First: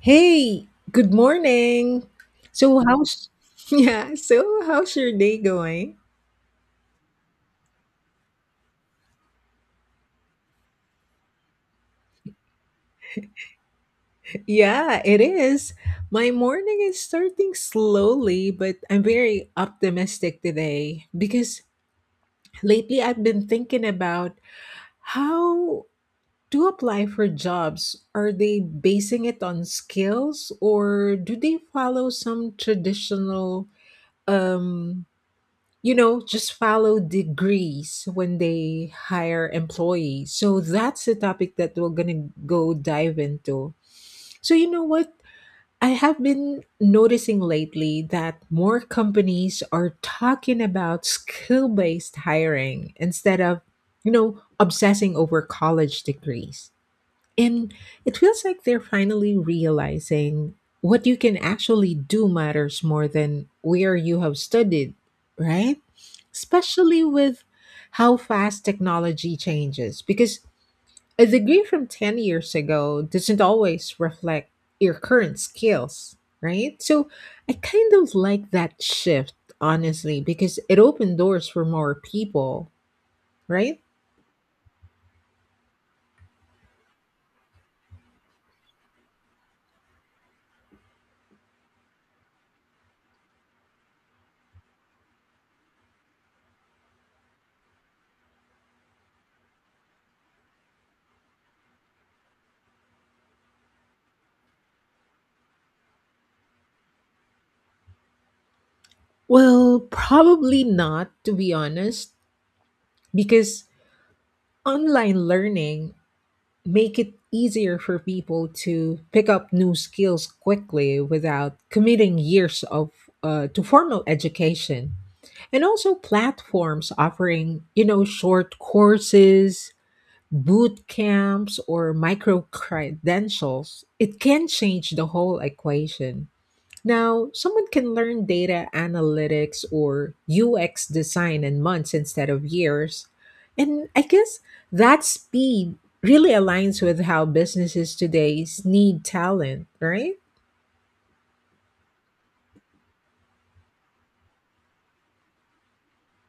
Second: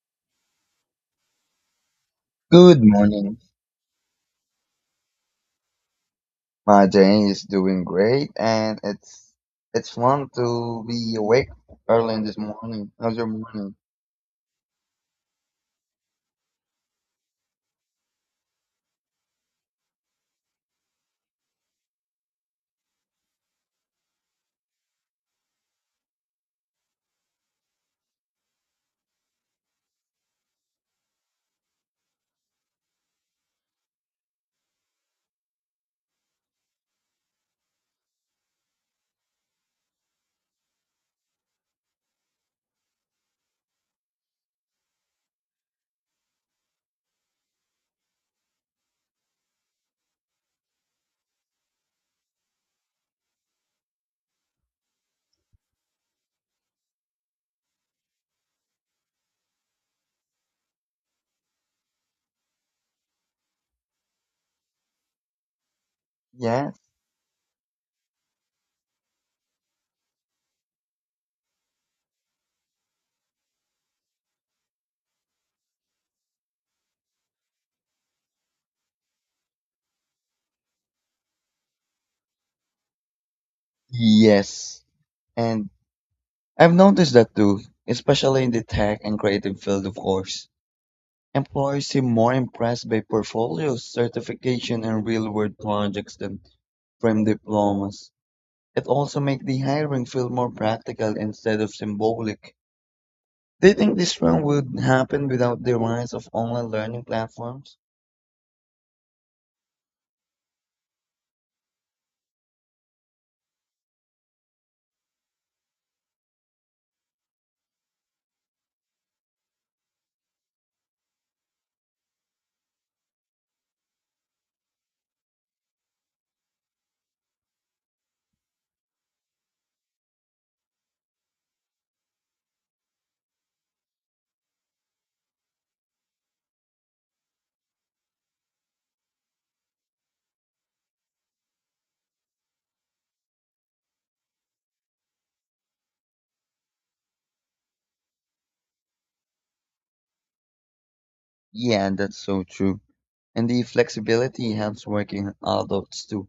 Hey, good morning. So Good how's morning. yeah, so how's your day going? My day is doing great, and it's fun to be awake early in this morning. How's your morning? Yeah, it is. My morning is starting slowly, but I'm very optimistic today because lately I've been thinking about how to apply for jobs. Are they basing it on skills or do they follow some traditional um just follow degrees when they hire employees? So that's the topic that we're gonna go dive into. So you know what? I have been noticing lately that more companies are talking about skill-based hiring instead of, obsessing over college degrees. And it feels like they're finally realizing what you can actually do matters more than where you have studied, right? Yes. Especially with how fast technology changes, because a degree from 10 years ago doesn't always reflect your current skills, right? So I kind of like that shift, honestly, because it opened doors for more people, right? Yes. And I've noticed that too, especially in the tech and creative field, of course. Employers seem more impressed by portfolios, certification, and real-world projects than from diplomas. It also makes the hiring feel more practical instead of symbolic. Do you think this trend would happen without the rise of online learning platforms? Well, probably not, to be honest, because online learning make it easier for people to pick up new skills quickly without committing years of to formal education. And also platforms offering, you know, short courses, boot camps or micro credentials. It can change the whole equation. Now, someone can learn data analytics or UX design in months instead of years. And I guess that speed really aligns with how businesses today need talent, right? Yeah, that's so true. And the flexibility helps working adults too.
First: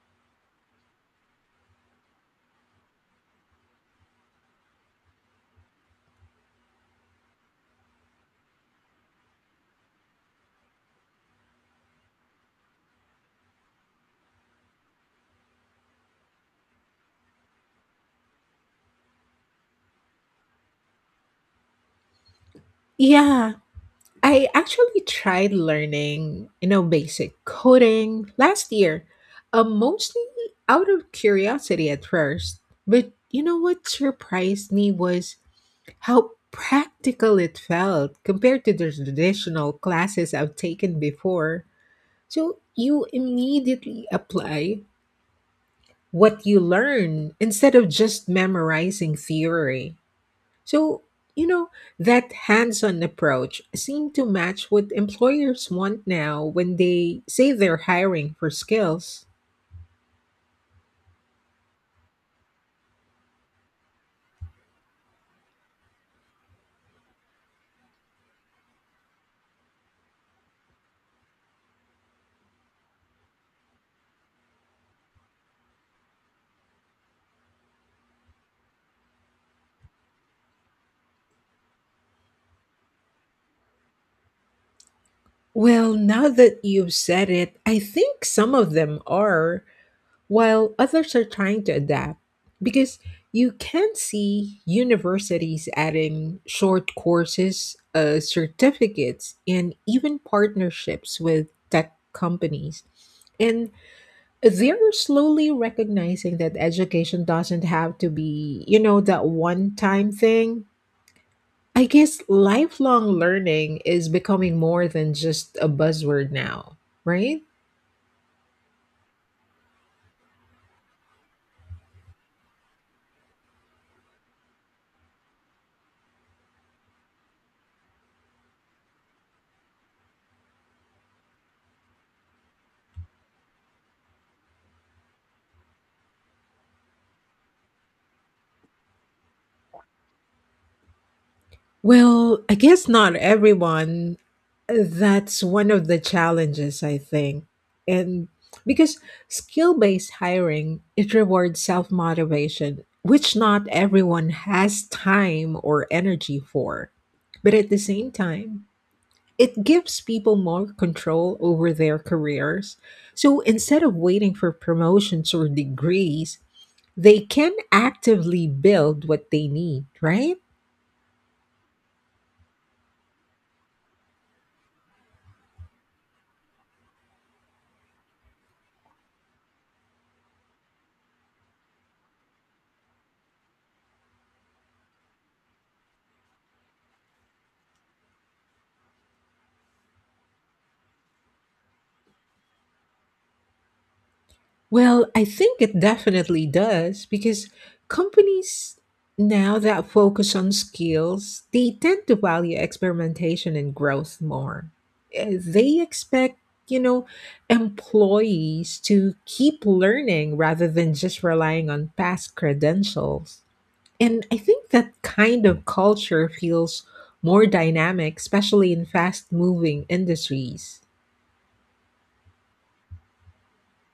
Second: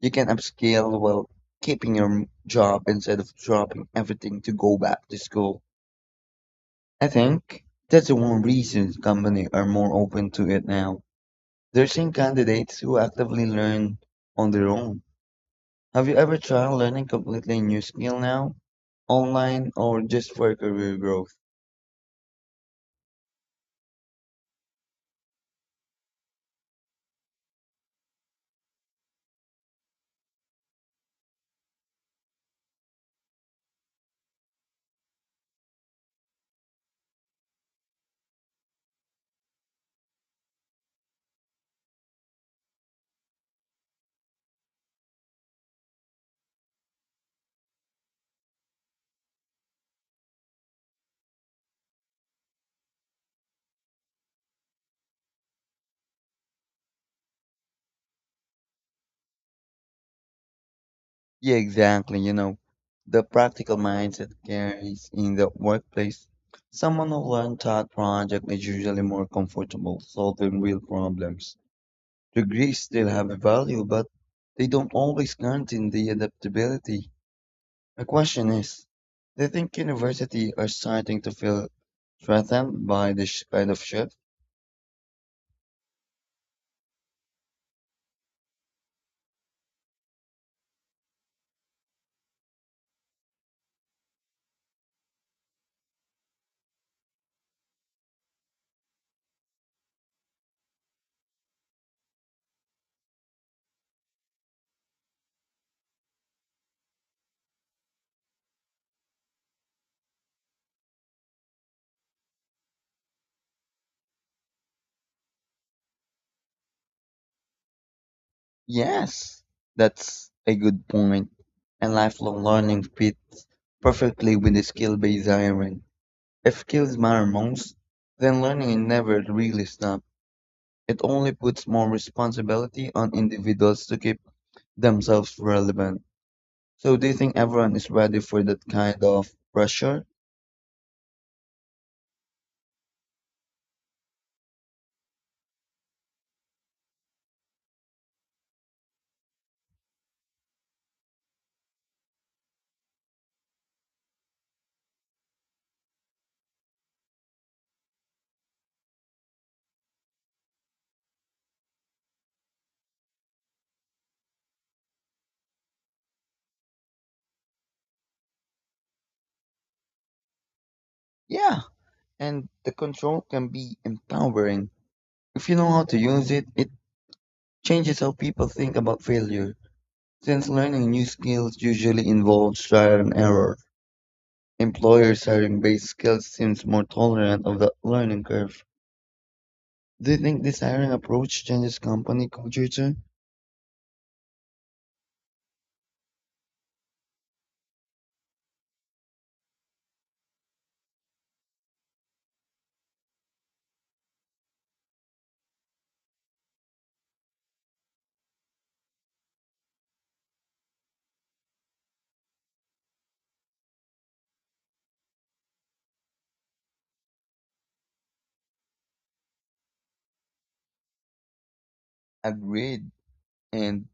You can upscale while keeping your job instead of dropping everything to go back to school. I think that's the one reason companies are more open to it now. They're seeing candidates who actively learn on their own. Have you ever tried learning completely new skill now, online or just for career growth? Yeah, I actually tried learning, you know, basic coding last year, mostly out of curiosity at first. But you know what surprised me was how practical it felt compared to the traditional classes I've taken before. So you immediately apply what you learn instead of just memorizing theory. So, you know, that hands on approach seemed to match what employers want now when they say they're hiring for skills. Yeah, exactly. You know, the practical mindset carries in the workplace. Someone who learns that project is usually more comfortable solving real problems. Degrees still have a value, but they don't always guarantee the adaptability. The question is, do you think university are starting to feel threatened by this kind of shift? Well, now that you've said it, I think some of them are, while others are trying to adapt because you can see universities adding short courses, certificates, and even partnerships with tech companies. And they're slowly recognizing that education doesn't have to be, you know, that one time thing. I guess lifelong learning is becoming more than just a buzzword now, right? Yes, that's a good point. And lifelong learning fits perfectly with the skill-based hiring. If skills matter most, then learning never really stops, it only puts more responsibility on individuals to keep themselves relevant. So do you think everyone is ready for that kind of pressure? Well, I guess not everyone. That's one of the challenges, I think. And because skill based hiring, it rewards self motivation, which not everyone has time or energy for. But at the same time, it gives people more control over their careers. So instead of waiting for promotions or degrees, they can actively build what they need, right? Yeah, and the control can be empowering. If you know how to use it, it changes how people think about failure. Since learning new skills usually involves trial and error, employers hiring based skills seems more tolerant of that learning curve. Do you think this hiring approach changes company culture too? Well, I think it definitely does because companies now that focus on skills, they tend to value experimentation and growth more. They expect, you know, employees to keep learning rather than just relying on past credentials. And I think that kind of culture feels more dynamic, especially in fast moving industries. Agreed. And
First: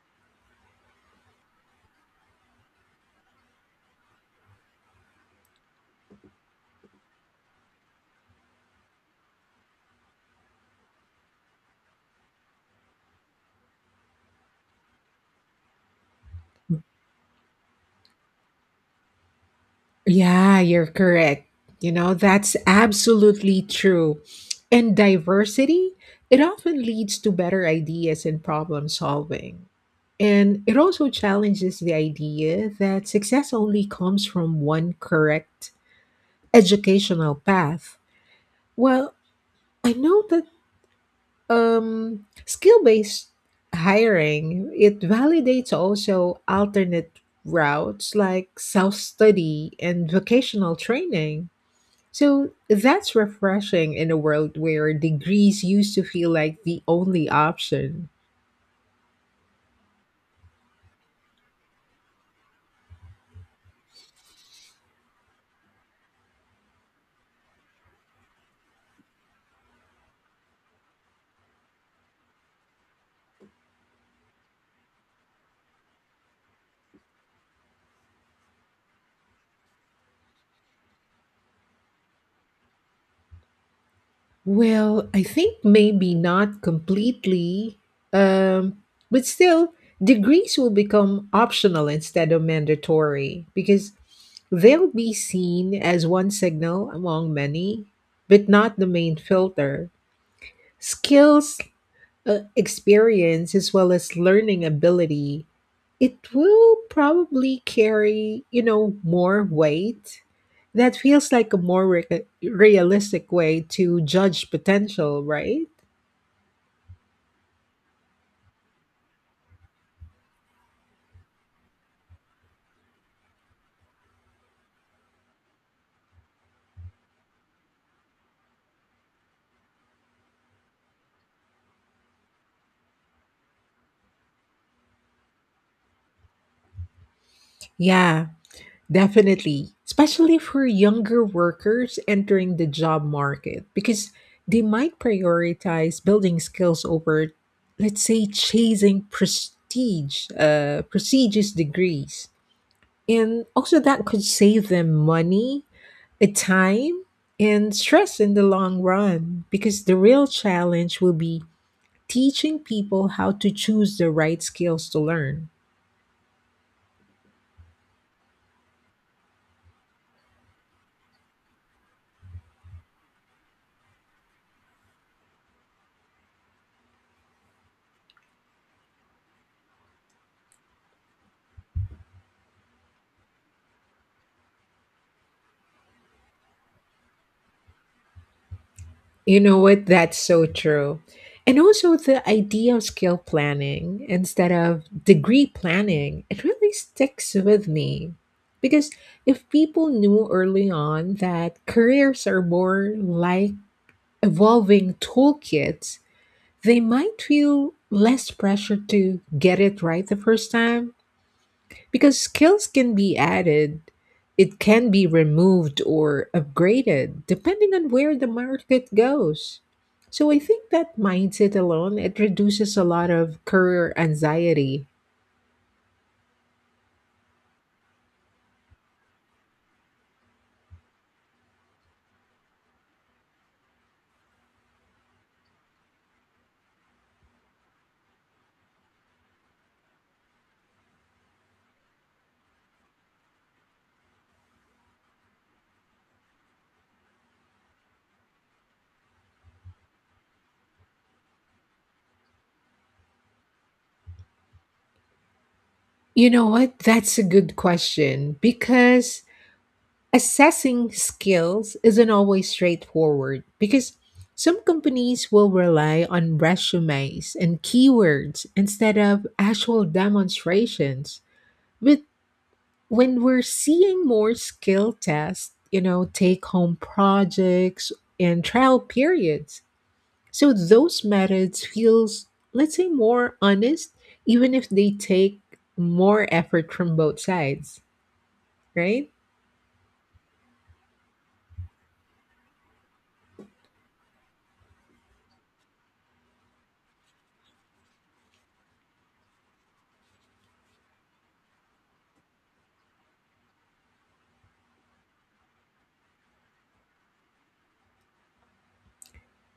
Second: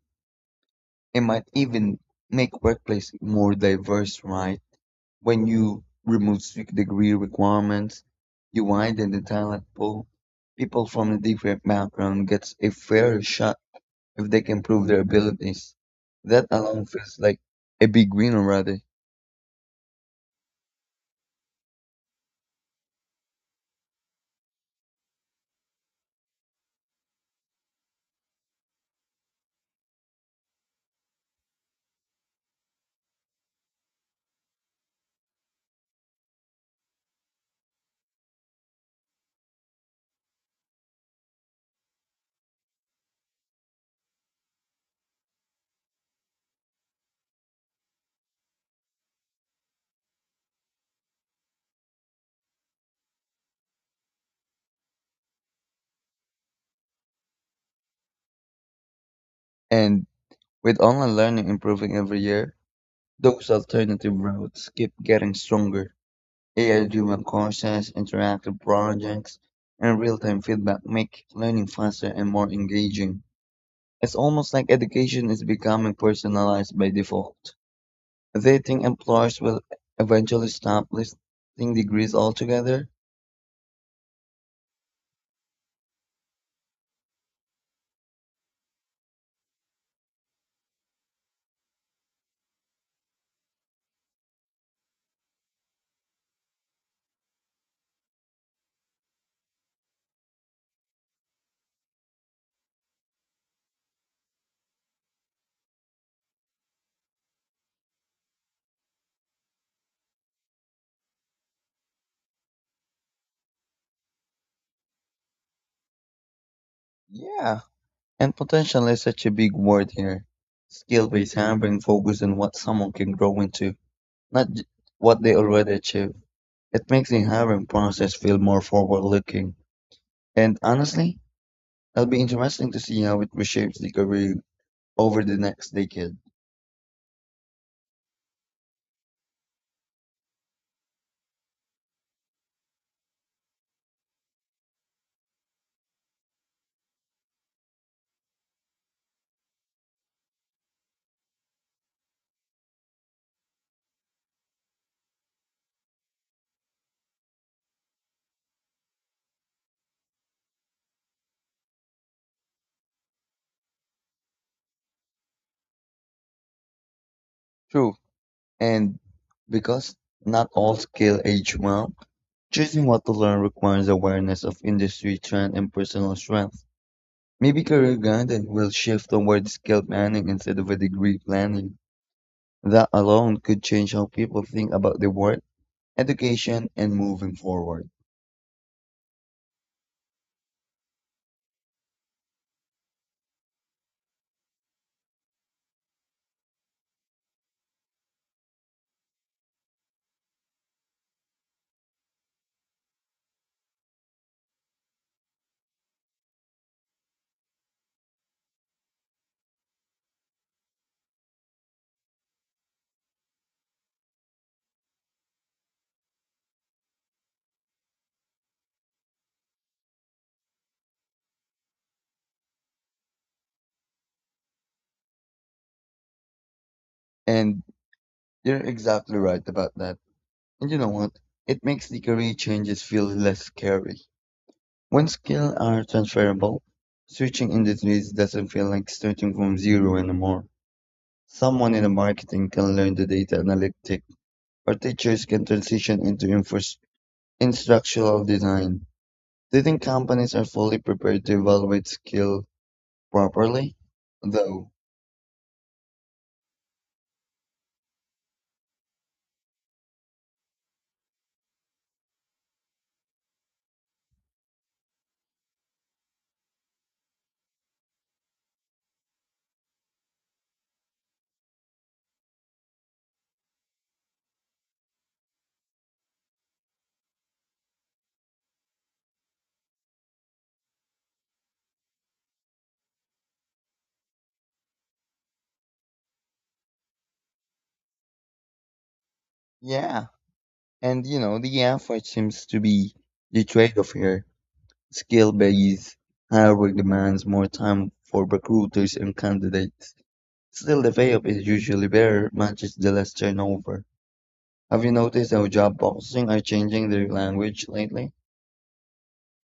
it might even make workplace more diverse, right? When you remove strict degree requirements, you widen the talent pool. People from a different background gets a fair shot if they can prove their abilities. That alone feels like a big win already. Yeah, you're correct. You know, that's absolutely true. And diversity, it often leads to better ideas and problem solving. And it also challenges the idea that success only comes from one correct educational path. Well, I know that skill-based hiring, it validates also alternate routes like self-study and vocational training. So that's refreshing in a world where degrees used to feel like the only option. And with online learning improving every year, those alternative routes keep getting stronger. AI-driven courses, interactive projects, and real-time feedback make learning faster and more engaging. It's almost like education is becoming personalized by default. Do you think employers will eventually stop listing degrees altogether? Well, I think maybe not completely, um, but still, degrees will become optional instead of mandatory because they'll be seen as one signal among many, but not the main filter. Skills, experience as well as learning ability, it will probably carry, more weight. That feels like a more realistic way to judge potential, right? Yeah, and potential is such a big word here. Skill-based hiring focuses on what someone can grow into, not what they already achieve. It makes the hiring process feel more forward-looking. And honestly, it'll be interesting to see how it reshapes the career over the next decade. Yeah, definitely. Especially for younger workers entering the job market, because they might prioritize building skills over, let's say, chasing prestige, prestigious degrees. And also, that could save them money, time, and stress in the long run because the real challenge will be teaching people how to choose the right skills to learn. True. And because not all skill age well, choosing what to learn requires awareness of industry trend and personal strength. Maybe career guidance will shift toward skill planning instead of a degree planning. That alone could change how people think about their work, education, and moving forward. You know what? That's so true. And also, the idea of skill planning instead of degree planning, it really sticks with me. Because if people knew early on that careers are more like evolving toolkits, they might feel less pressure to get it right the first time because skills can be added, it can be removed or upgraded depending on where the market goes. So I think that mindset alone it reduces a lot of career anxiety. And you're exactly right about that. And you know what? It makes the career changes feel less scary. When skills are transferable, switching industries doesn't feel like starting from zero anymore. Someone in the marketing can learn the data analytic, or teachers can transition into instructional design. Do you think companies are fully prepared to evaluate skill properly? Though, You know what? That's a good question because assessing skills isn't always straightforward because some companies will rely on resumes and keywords instead of actual demonstrations. But when we're seeing more skill tests, you know, take home projects and trial periods. So those methods feels, let's say, more honest even if they take more effort from both sides, right? yeah. And you know, the effort seems to be the trade-off here. Skill-based hiring demands more time for recruiters and candidates. Still the payoff is usually better, matches the less turnover. Have you noticed how job boxing are changing their language lately?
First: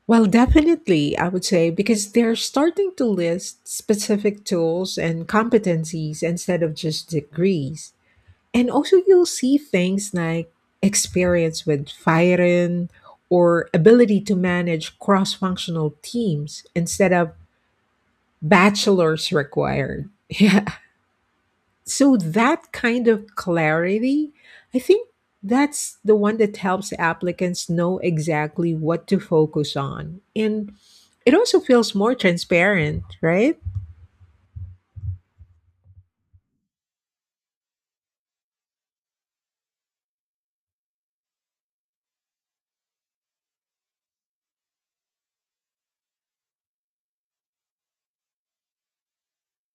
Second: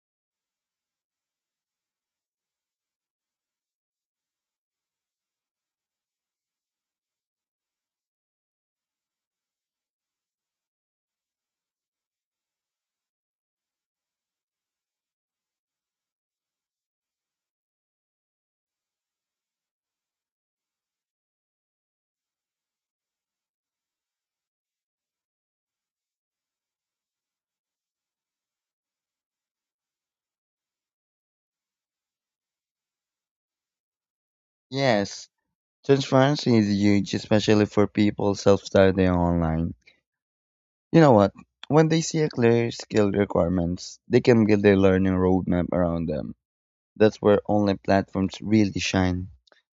Well, definitely, I would say, because they're starting to list specific tools and competencies instead of just degrees. And also, you'll see things like experience with firing or ability to manage cross functional teams instead of bachelor's required. Yeah, so that kind of clarity, I think that's the one that helps applicants know exactly what to focus on. And it also feels more transparent, right? Yes, transparency is huge, especially for people self-studying online. You know what? When they see a clear skill requirements, they can build their learning roadmap around them. That's where online platforms really shine.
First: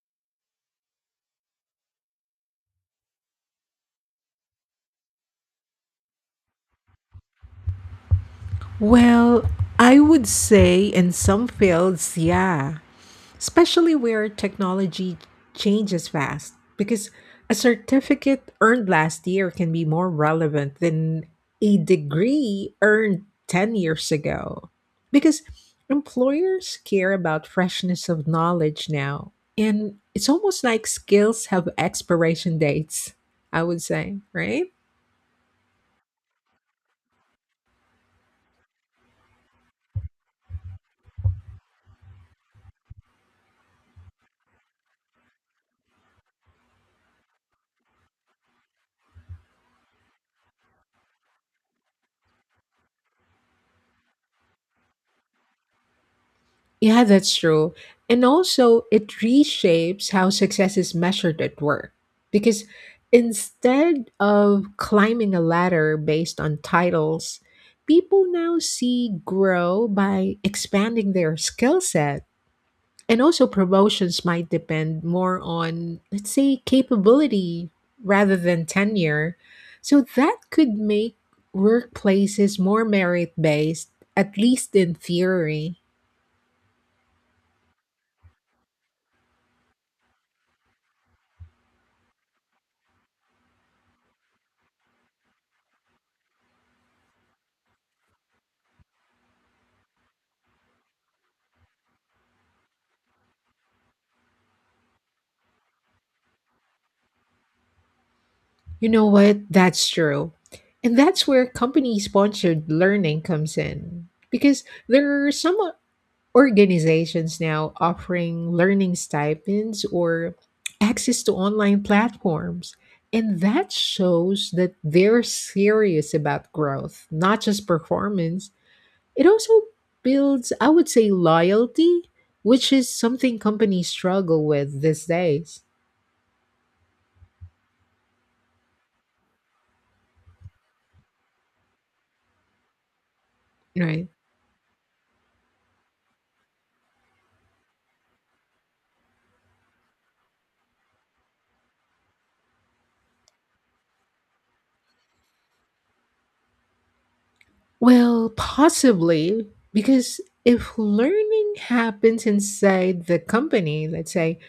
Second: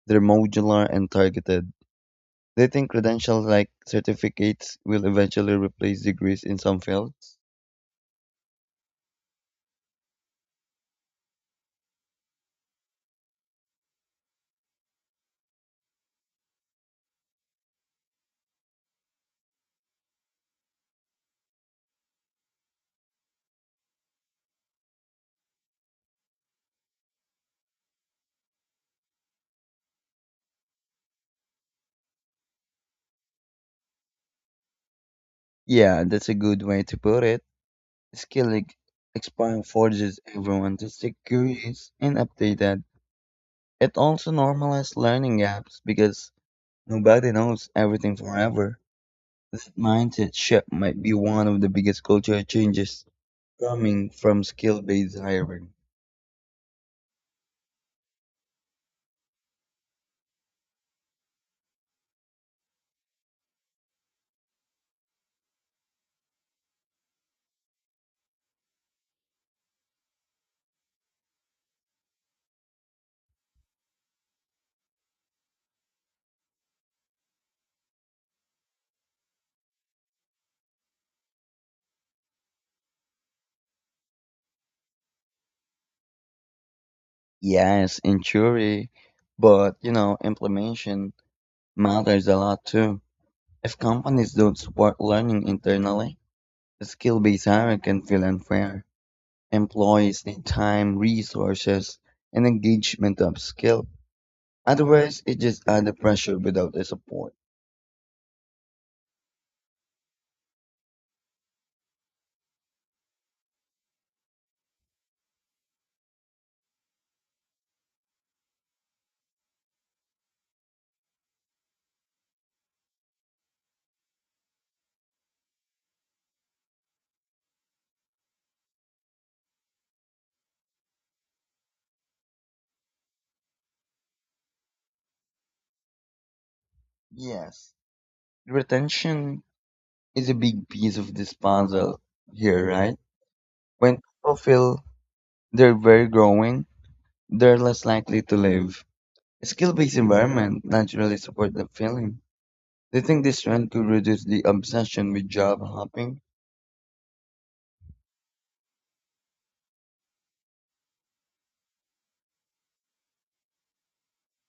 They're modular and targeted. They think credentials like certificates will eventually replace degrees in some fields. Well, I would say in some fields, yeah, especially where technology changes fast, because a certificate earned last year can be more relevant than a degree earned 10 years ago. Because employers care about freshness of knowledge now, and it's almost like skills have expiration dates, I would say, right? Yeah, that's a good way to put it. Skellig Explorer forces everyone to stay curious and updated. It also normalizes learning gaps because nobody knows everything forever. This mindset shift might be one of the biggest cultural changes coming from skill-based hiring. Yeah, that's true. And also, it reshapes how success is measured at work. Because instead of climbing a ladder based on titles, people now see grow by expanding their skill set. And also, promotions might depend more on, let's say, capability rather than tenure. So, that could make workplaces more merit based, at least in theory. Yes, in theory, but you know, implementation matters a lot too. If companies don't support learning internally, skill-based hiring can feel unfair. Employs the time, resources, and engagement of skill. Otherwise, it just adds pressure without the support. You know what? That's true. And that's where company sponsored learning comes in. Because there are some organizations now offering learning stipends or access to online platforms. And that shows that they're serious about growth, not just performance. It also builds, I would say, loyalty, which is something companies struggle with these days. Yes, retention is a big piece of this puzzle here, right? When Right. people feel they're very growing, they're less likely to leave. A skill-based environment naturally supports that feeling. They think this trend could reduce the obsession with job hopping, Well, possibly, because if learning happens inside the company, let's say,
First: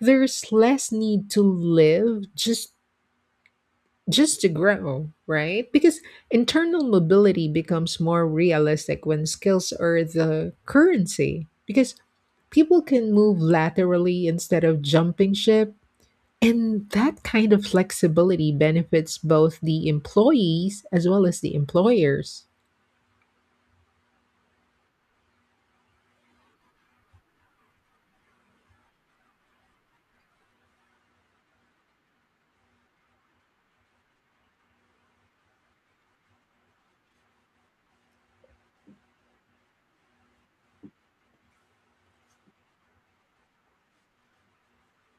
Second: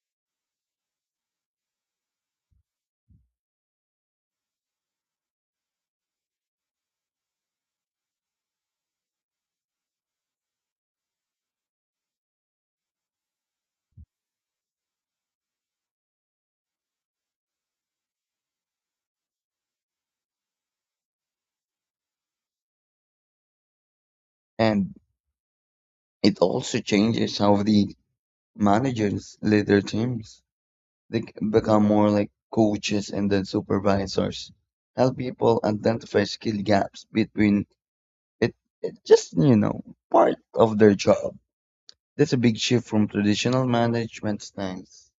there's less need to live just to grow, right? Because internal mobility becomes more realistic when skills are the currency. Because people can move laterally instead of jumping ship, and that kind of flexibility benefits both the employees as well as the employers. and it also changes how the managers lead their teams. They become more like coaches and then supervisors. Help people identify skill gaps between it, it just, you know, part of their job. That's a big shift from traditional management styles.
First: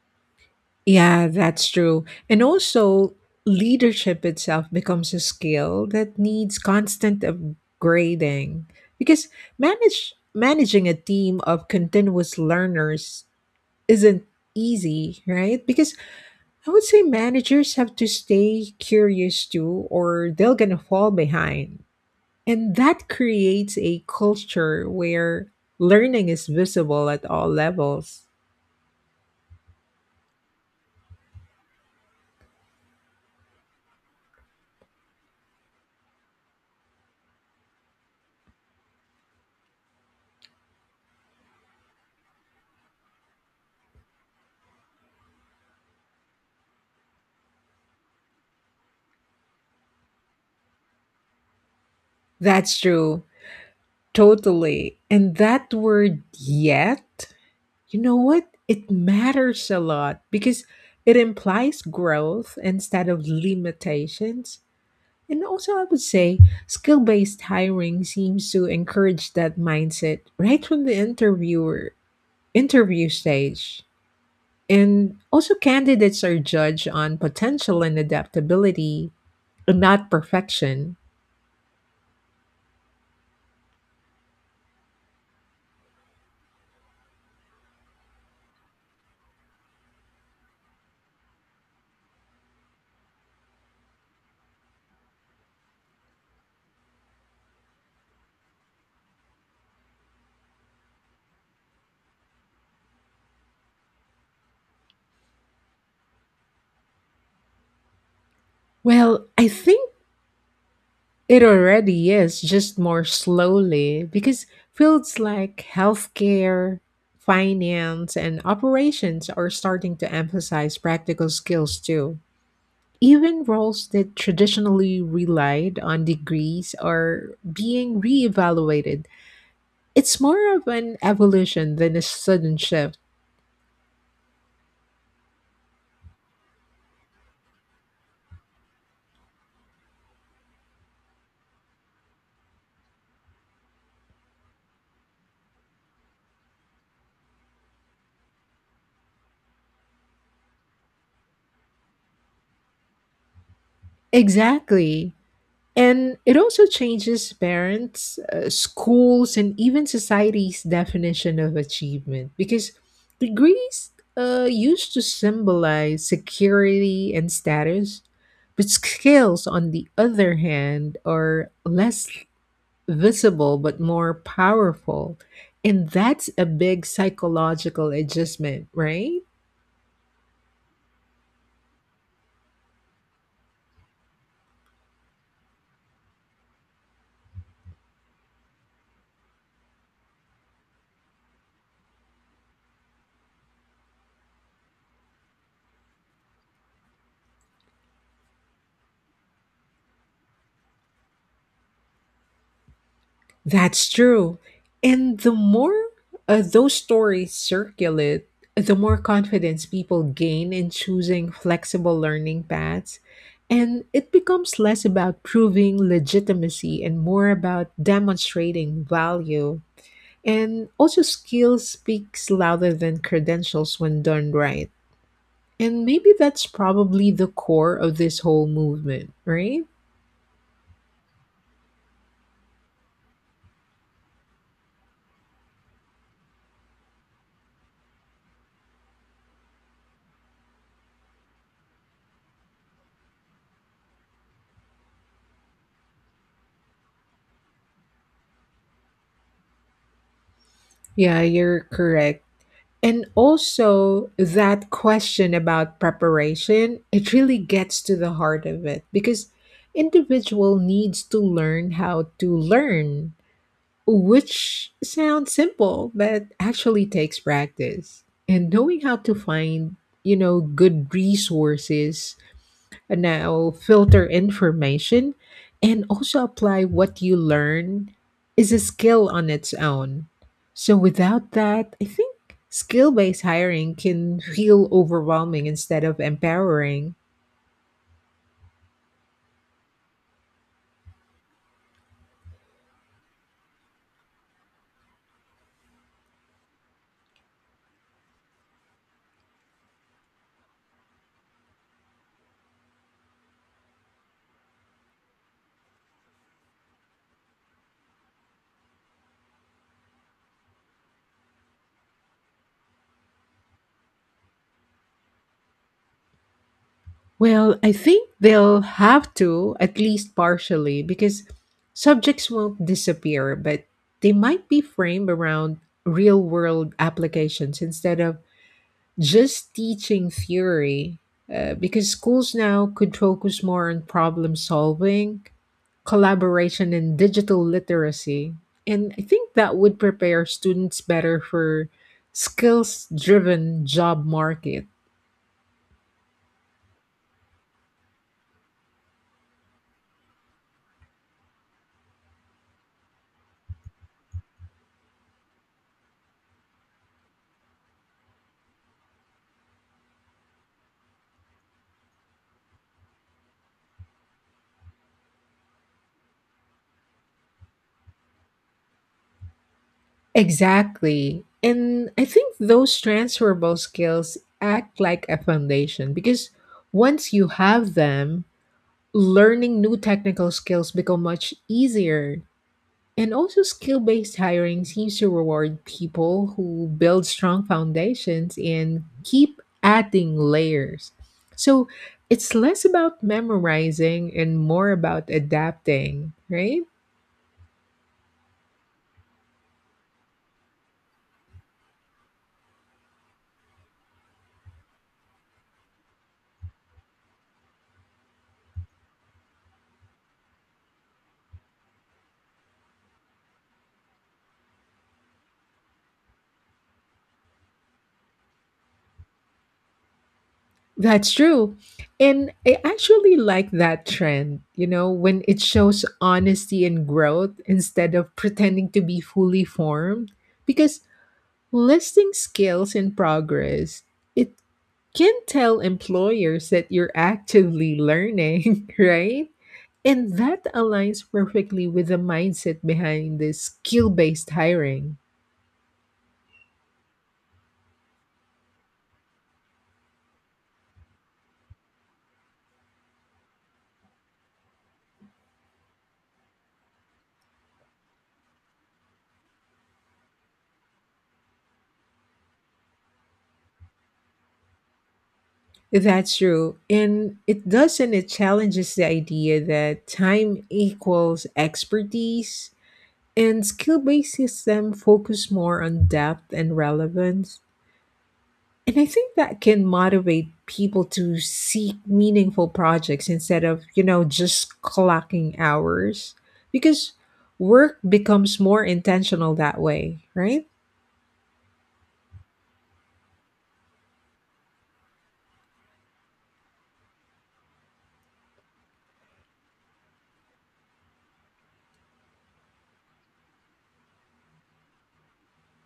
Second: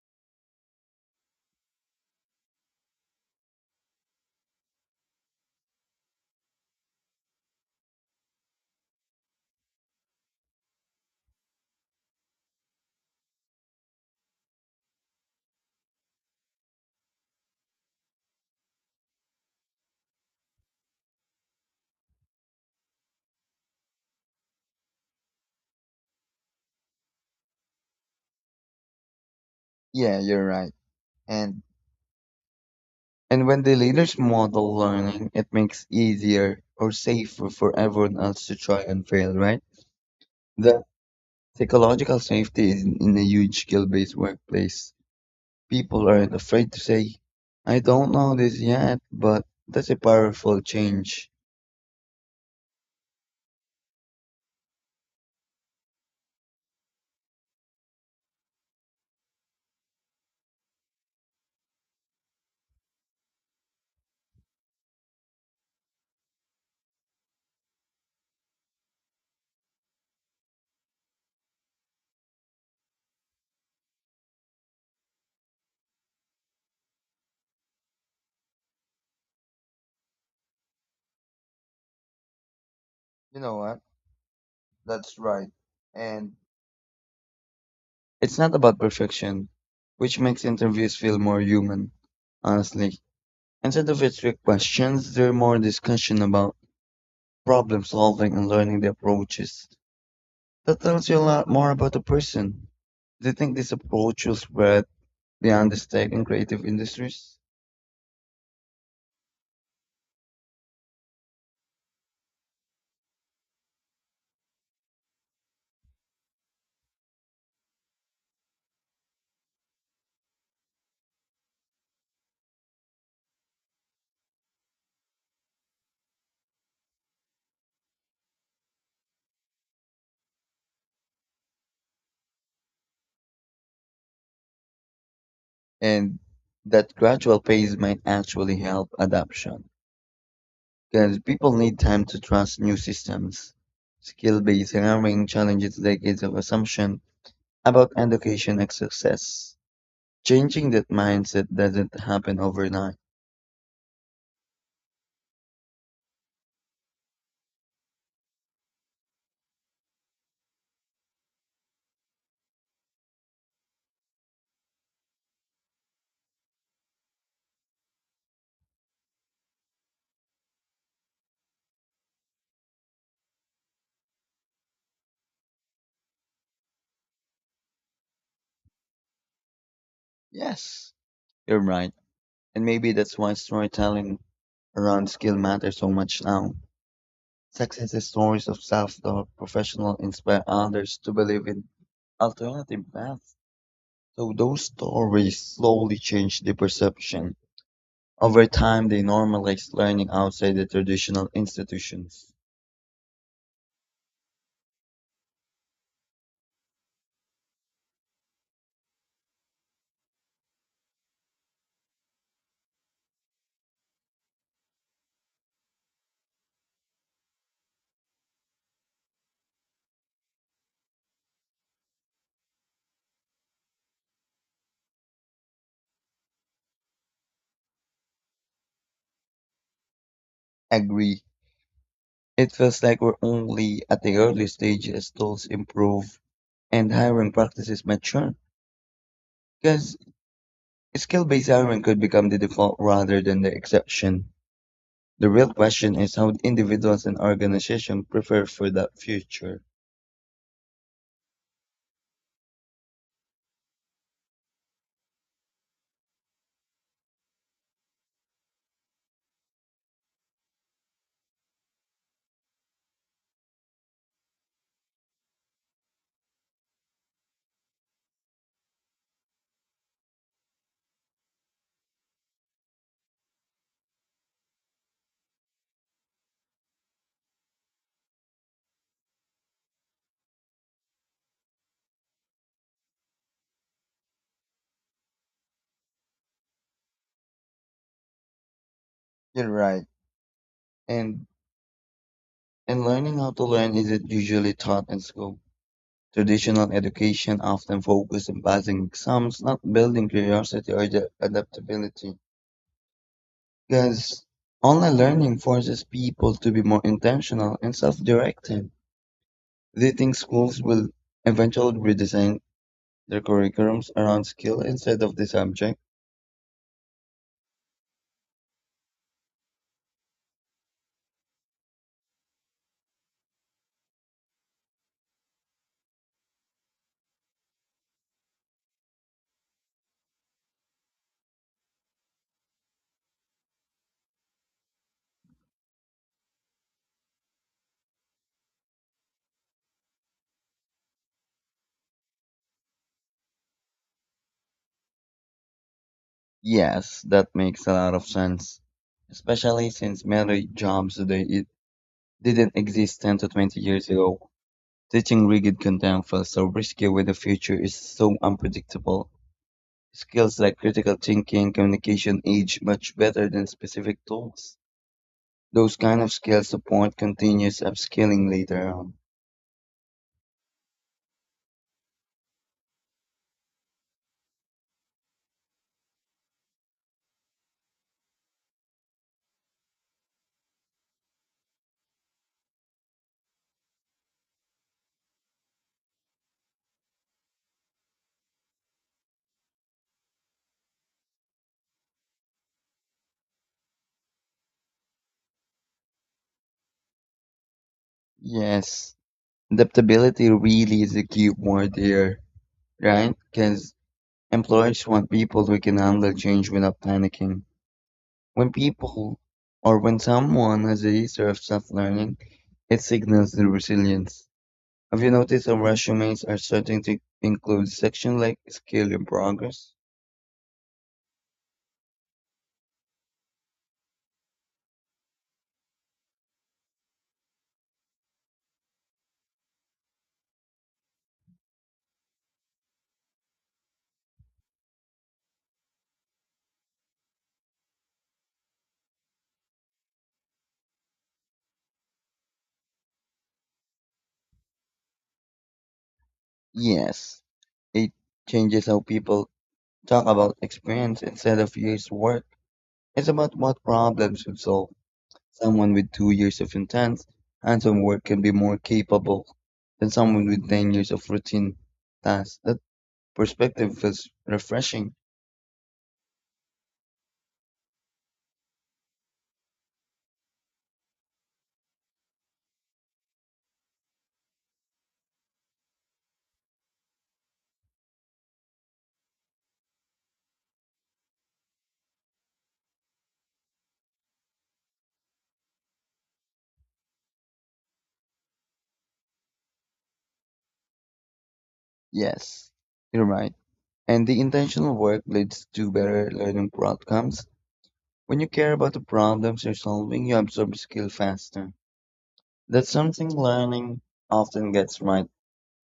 Yeah, that's true. And also, leadership itself becomes a skill that needs constant upgrading because manage managing a team of continuous learners isn't easy, right? Because I would say managers have to stay curious too, or they're gonna fall behind. And that creates a culture where learning is visible at all levels. Yeah, you're right. And And when the leaders model learning, it makes easier or safer for everyone else to try and fail, right? The psychological safety is in a huge skill-based workplace. People aren't afraid to say, I don't know this yet, but that's a powerful change. That's true. Totally. And that word yet, you know what? It matters a lot because it implies growth instead of limitations. And also, I would say skill based hiring seems to encourage that mindset right from the interview stage. And also, candidates are judged on potential and adaptability, not perfection. You know what? That's right. And it's not about perfection, which makes interviews feel more human, honestly. Instead of strict questions, they're more discussion about problem solving and learning the approaches. That tells you a lot more about a person. Do you think this approach will spread beyond the tech and creative industries? Well, I think it already is, just more slowly, because fields like healthcare, finance, and operations are starting to emphasize practical skills too. Even roles that traditionally relied on degrees are being reevaluated. It's more of an evolution than a sudden shift. And that gradual pace might actually help adoption. Because people need time to trust new systems. Skill based hiring challenges decades of assumption about education and success. Changing that mindset doesn't happen overnight. Exactly. And it also changes parents, schools, and even society's definition of achievement because degrees used to symbolize security and status, but skills, on the other hand, are less visible but more powerful. And that's a big psychological adjustment, right? Yes, you're right. And maybe that's why storytelling around skill matters so much now. Success is stories of self-taught professional inspire others to believe in alternative paths. So those stories slowly change the perception over time, they normalize learning outside the traditional institutions. That's true. And the more those stories circulate, the more confidence people gain in choosing flexible learning paths. And it becomes less about proving legitimacy and more about demonstrating value. And also, skill speaks louder than credentials when done right. And maybe that's probably the core of this whole movement, right? Agree. It feels like we're only at the early stage as tools improve and hiring practices mature. Because skill-based hiring could become the default rather than the exception. The real question is how individuals and organizations prepare for that future. Yeah, you're correct. And also, that question about preparation, it really gets to the heart of it because individual needs to learn how to learn, which sounds simple, but actually takes practice. And knowing how to find, you know, good resources and now filter information and also apply what you learn is a skill on its own. So without that, I think skill-based hiring can feel overwhelming instead of empowering. You're right. And and learning how to learn isn't usually taught in school. Traditional education often focuses on passing exams, not building curiosity or the adaptability. Because online learning forces people to be more intentional and self-directed. They think schools will eventually redesign their curriculums around skill instead of the subject. Well, I think they'll have to at least partially because subjects won't disappear, but they might be framed around real-world applications instead of just teaching theory, because schools now could focus more on problem solving, collaboration, and digital literacy. And I think that would prepare students better for skills driven job market. Yes, that makes a lot of sense, especially since many jobs today it didn't exist 10 to 20 years ago. Teaching rigid content feels so risky when the future is so unpredictable. Skills like critical thinking, communication age much better than specific tools. Those kind of skills support continuous upskilling later on. Exactly. And I think those transferable skills act like a foundation because once you have them, learning new technical skills become much easier. And also, skill based hiring seems to reward people who build strong foundations and keep adding layers. So it's less about memorizing and more about adapting, right? Yes, adaptability really is a key word here, right? Because employers want people who can handle change without panicking. When people or when someone has a history of self-learning, it signals the resilience. Have you noticed how resumes are starting to include sections like skill in progress? That's true. And I actually like that trend, you know, when it shows honesty and growth instead of pretending to be fully formed. Because listing skills and progress, it can tell employers that you're actively learning, right? And that aligns perfectly with the mindset behind this skill based hiring. Yes. It changes how people talk about experience instead of years' work. It's about what problems you solve. Someone with 2 years of intense, hands-on work can be more capable than someone with 10 years of routine tasks. That perspective is refreshing. That's true. And it doesn't, it challenges the idea that time equals expertise and skill based system focus more on depth and relevance. And I think that can motivate people to seek meaningful projects instead of, just clocking hours because work becomes more intentional that way, right? Yes, you're right. And the intentional work leads to better learning outcomes. When you care about the problems you're solving, you absorb skill faster. That's something learning often gets right.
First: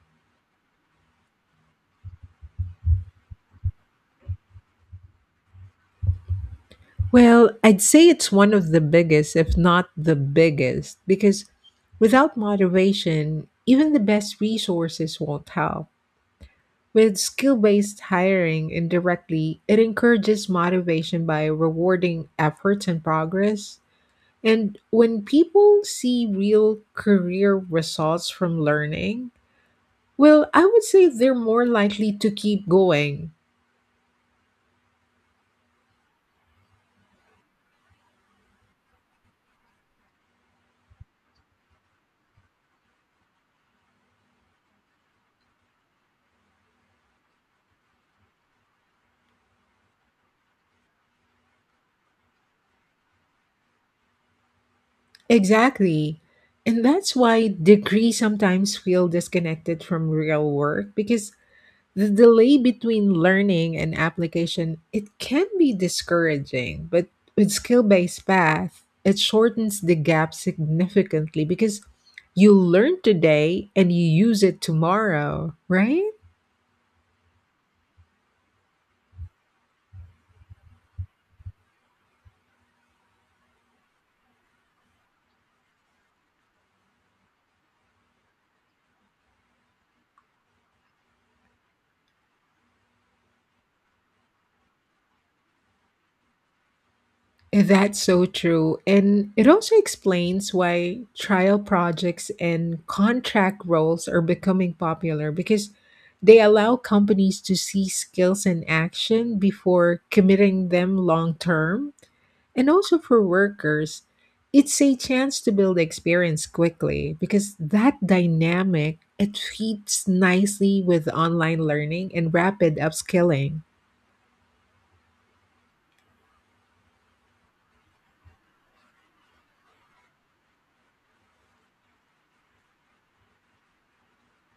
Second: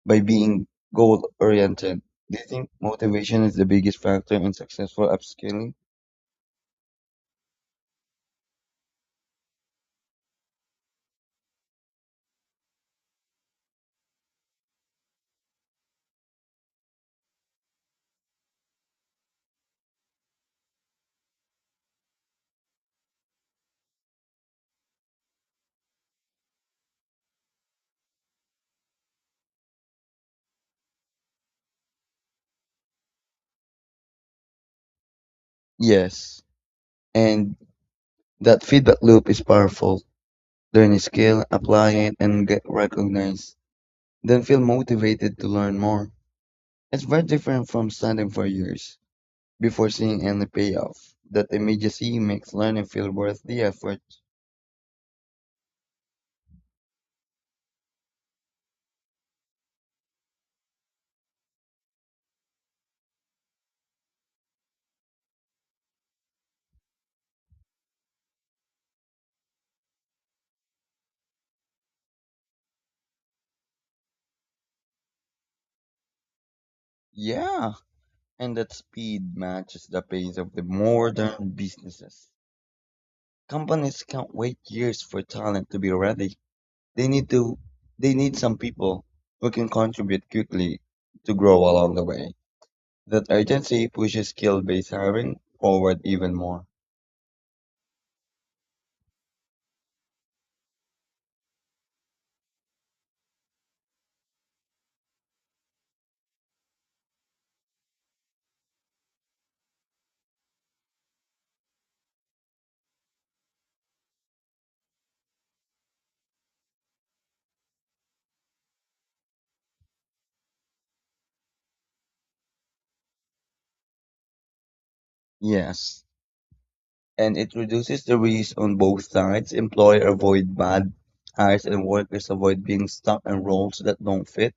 By being goal-oriented. Do you think motivation is the biggest factor in successful upskilling? Well, I'd say it's one of the biggest, if not the biggest, because without moderation, even the best resources won't help. With skill based hiring indirectly, it encourages motivation by rewarding efforts and progress. And when people see real career results from learning, well, I would say they're more likely to keep going. Yes. And that feedback loop is powerful. Learn a skill, apply it, and get recognized. Then feel motivated to learn more. It's very different from studying for years before seeing any payoff. That immediacy makes learning feel worth the effort. Exactly. And that's why degrees sometimes feel disconnected from real work because the delay between learning and application, it can be discouraging, but with skill-based path, it shortens the gap significantly because you learn today and you use it tomorrow, right? Yeah, and that speed matches the pace of the modern businesses. Companies can't wait years for talent to be ready. They need to they need some people who can contribute quickly to grow along the way. That urgency pushes skill-based hiring forward even more. That's so true. And it also explains why trial projects and contract roles are becoming popular because they allow companies to see skills in action before committing them long term. And also for workers, it's a chance to build experience quickly because that dynamic it fits nicely with online learning and rapid upskilling. Yes, and it reduces the risk on both sides. Employer avoid bad hires and workers avoid being stuck in roles that don't fit.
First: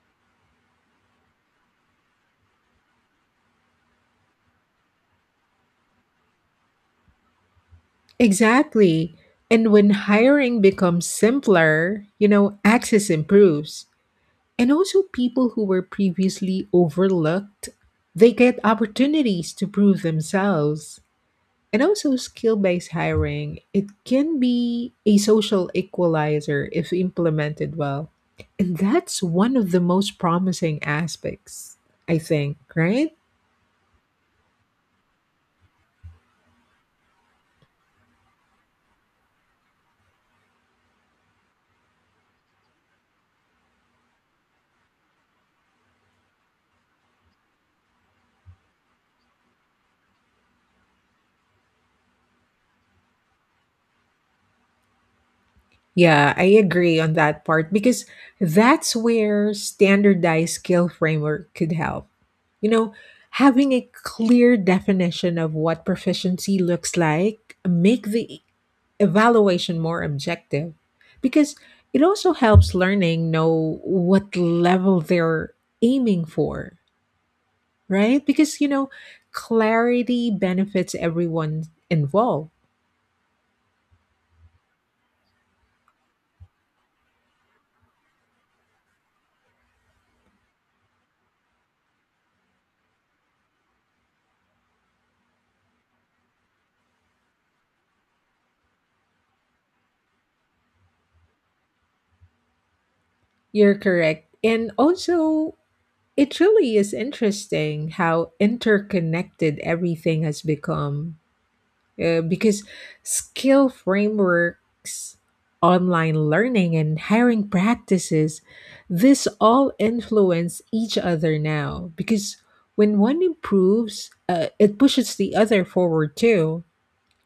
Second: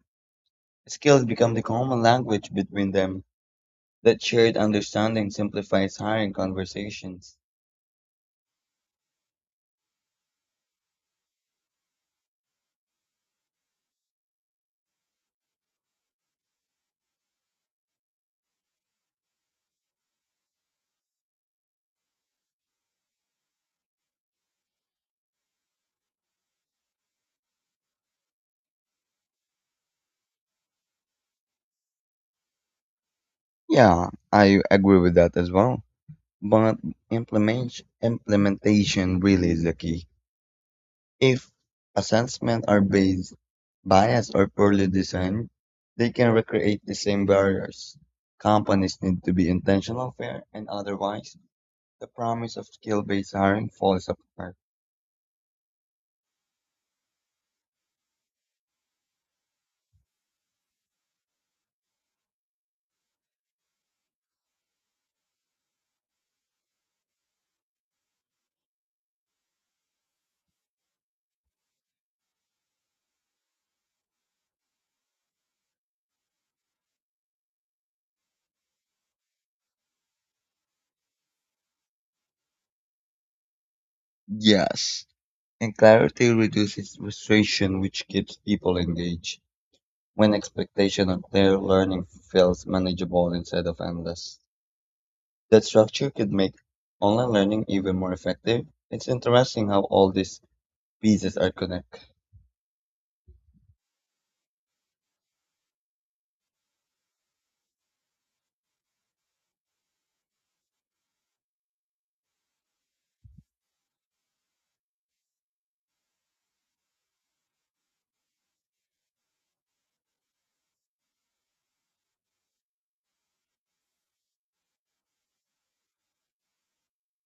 Skills become the common language between them. That shared understanding simplifies hiring conversations. Exactly. And when hiring becomes simpler, you know, access improves. And also people who were previously overlooked, they get opportunities to prove themselves. And also skill-based hiring, it can be a social equalizer if implemented well. And that's one of the most promising aspects, I think, right? Yeah, I agree with that as well. But implementation really is the key. If assessments are based, biased, or poorly designed, they can recreate the same barriers. Companies need to be intentional, fair, and otherwise, the promise of skill-based hiring falls apart. Yeah, I agree on that part because that's where standardized skill framework could help. You know, having a clear definition of what proficiency looks like make the evaluation more objective because it also helps learning know what level they're aiming for, right? Because you know, clarity benefits everyone involved. Yes, and clarity reduces frustration, which keeps people engaged. When expectation of their learning feels manageable instead of endless. That structure could make online learning even more effective. It's interesting how all these pieces are connected. You're correct. And also it really is interesting how interconnected everything has become, because skill frameworks, online learning, and hiring practices, this all influence each other now because when one improves, it pushes the other forward too.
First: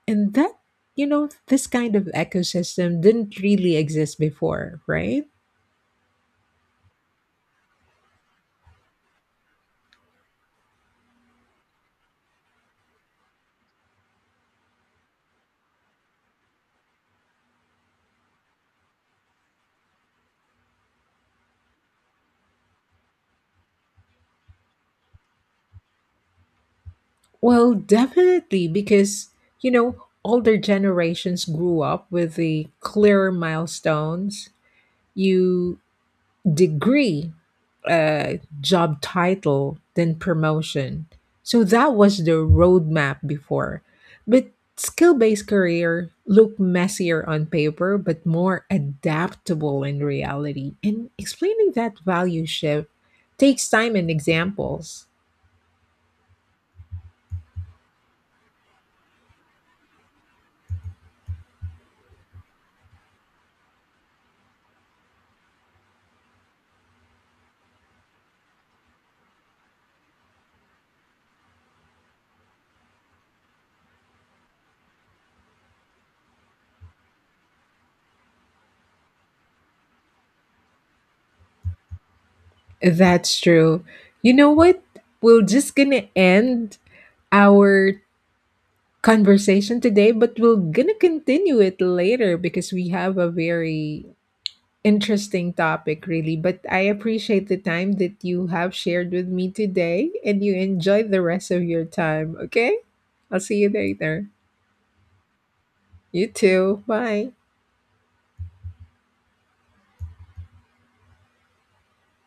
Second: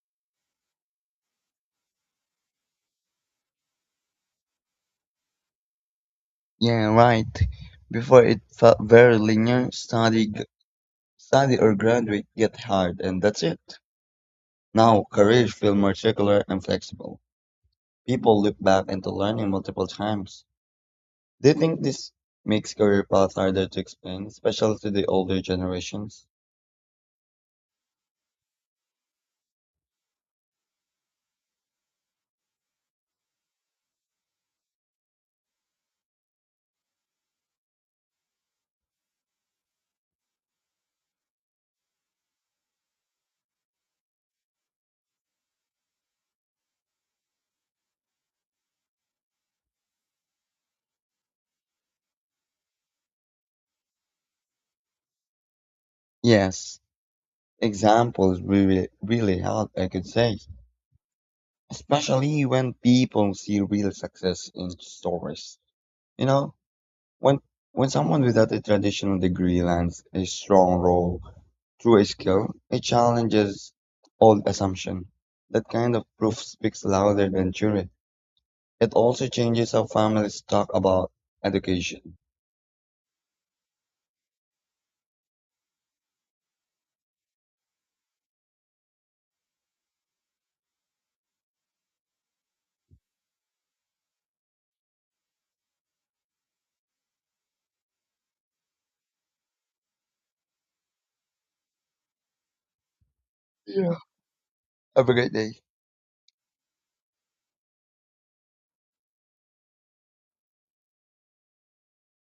And that, you know, this kind of ecosystem didn't really exist before, right? Yeah, right. Before it felt very linear, study or graduate, get hard, and that's it. Now, careers feel more circular and flexible. People look back into learning multiple times. Do you think this makes career paths harder to explain, especially to the older generations? Well, definitely, because, you know, older generations grew up with the clearer milestones. You degree, uh, job title, then promotion. So that was the roadmap before. But skill based career look messier on paper, but more adaptable in reality. And explaining that value shift takes time and examples. Yes, examples really, really help, I could say. Especially when people see real success in stories. You know, when when someone without a traditional degree lands a strong role through a skill, it challenges old assumption. That kind of proof speaks louder than jury. It also changes how families talk about education. That's true. You know what? We're just gonna end our conversation today, but we're gonna continue it later because we have a very interesting topic, really. But I appreciate the time that you have shared with me today, and you enjoy the rest of your time, okay? I'll see you Yeah. later. Have a great day. You too. Bye.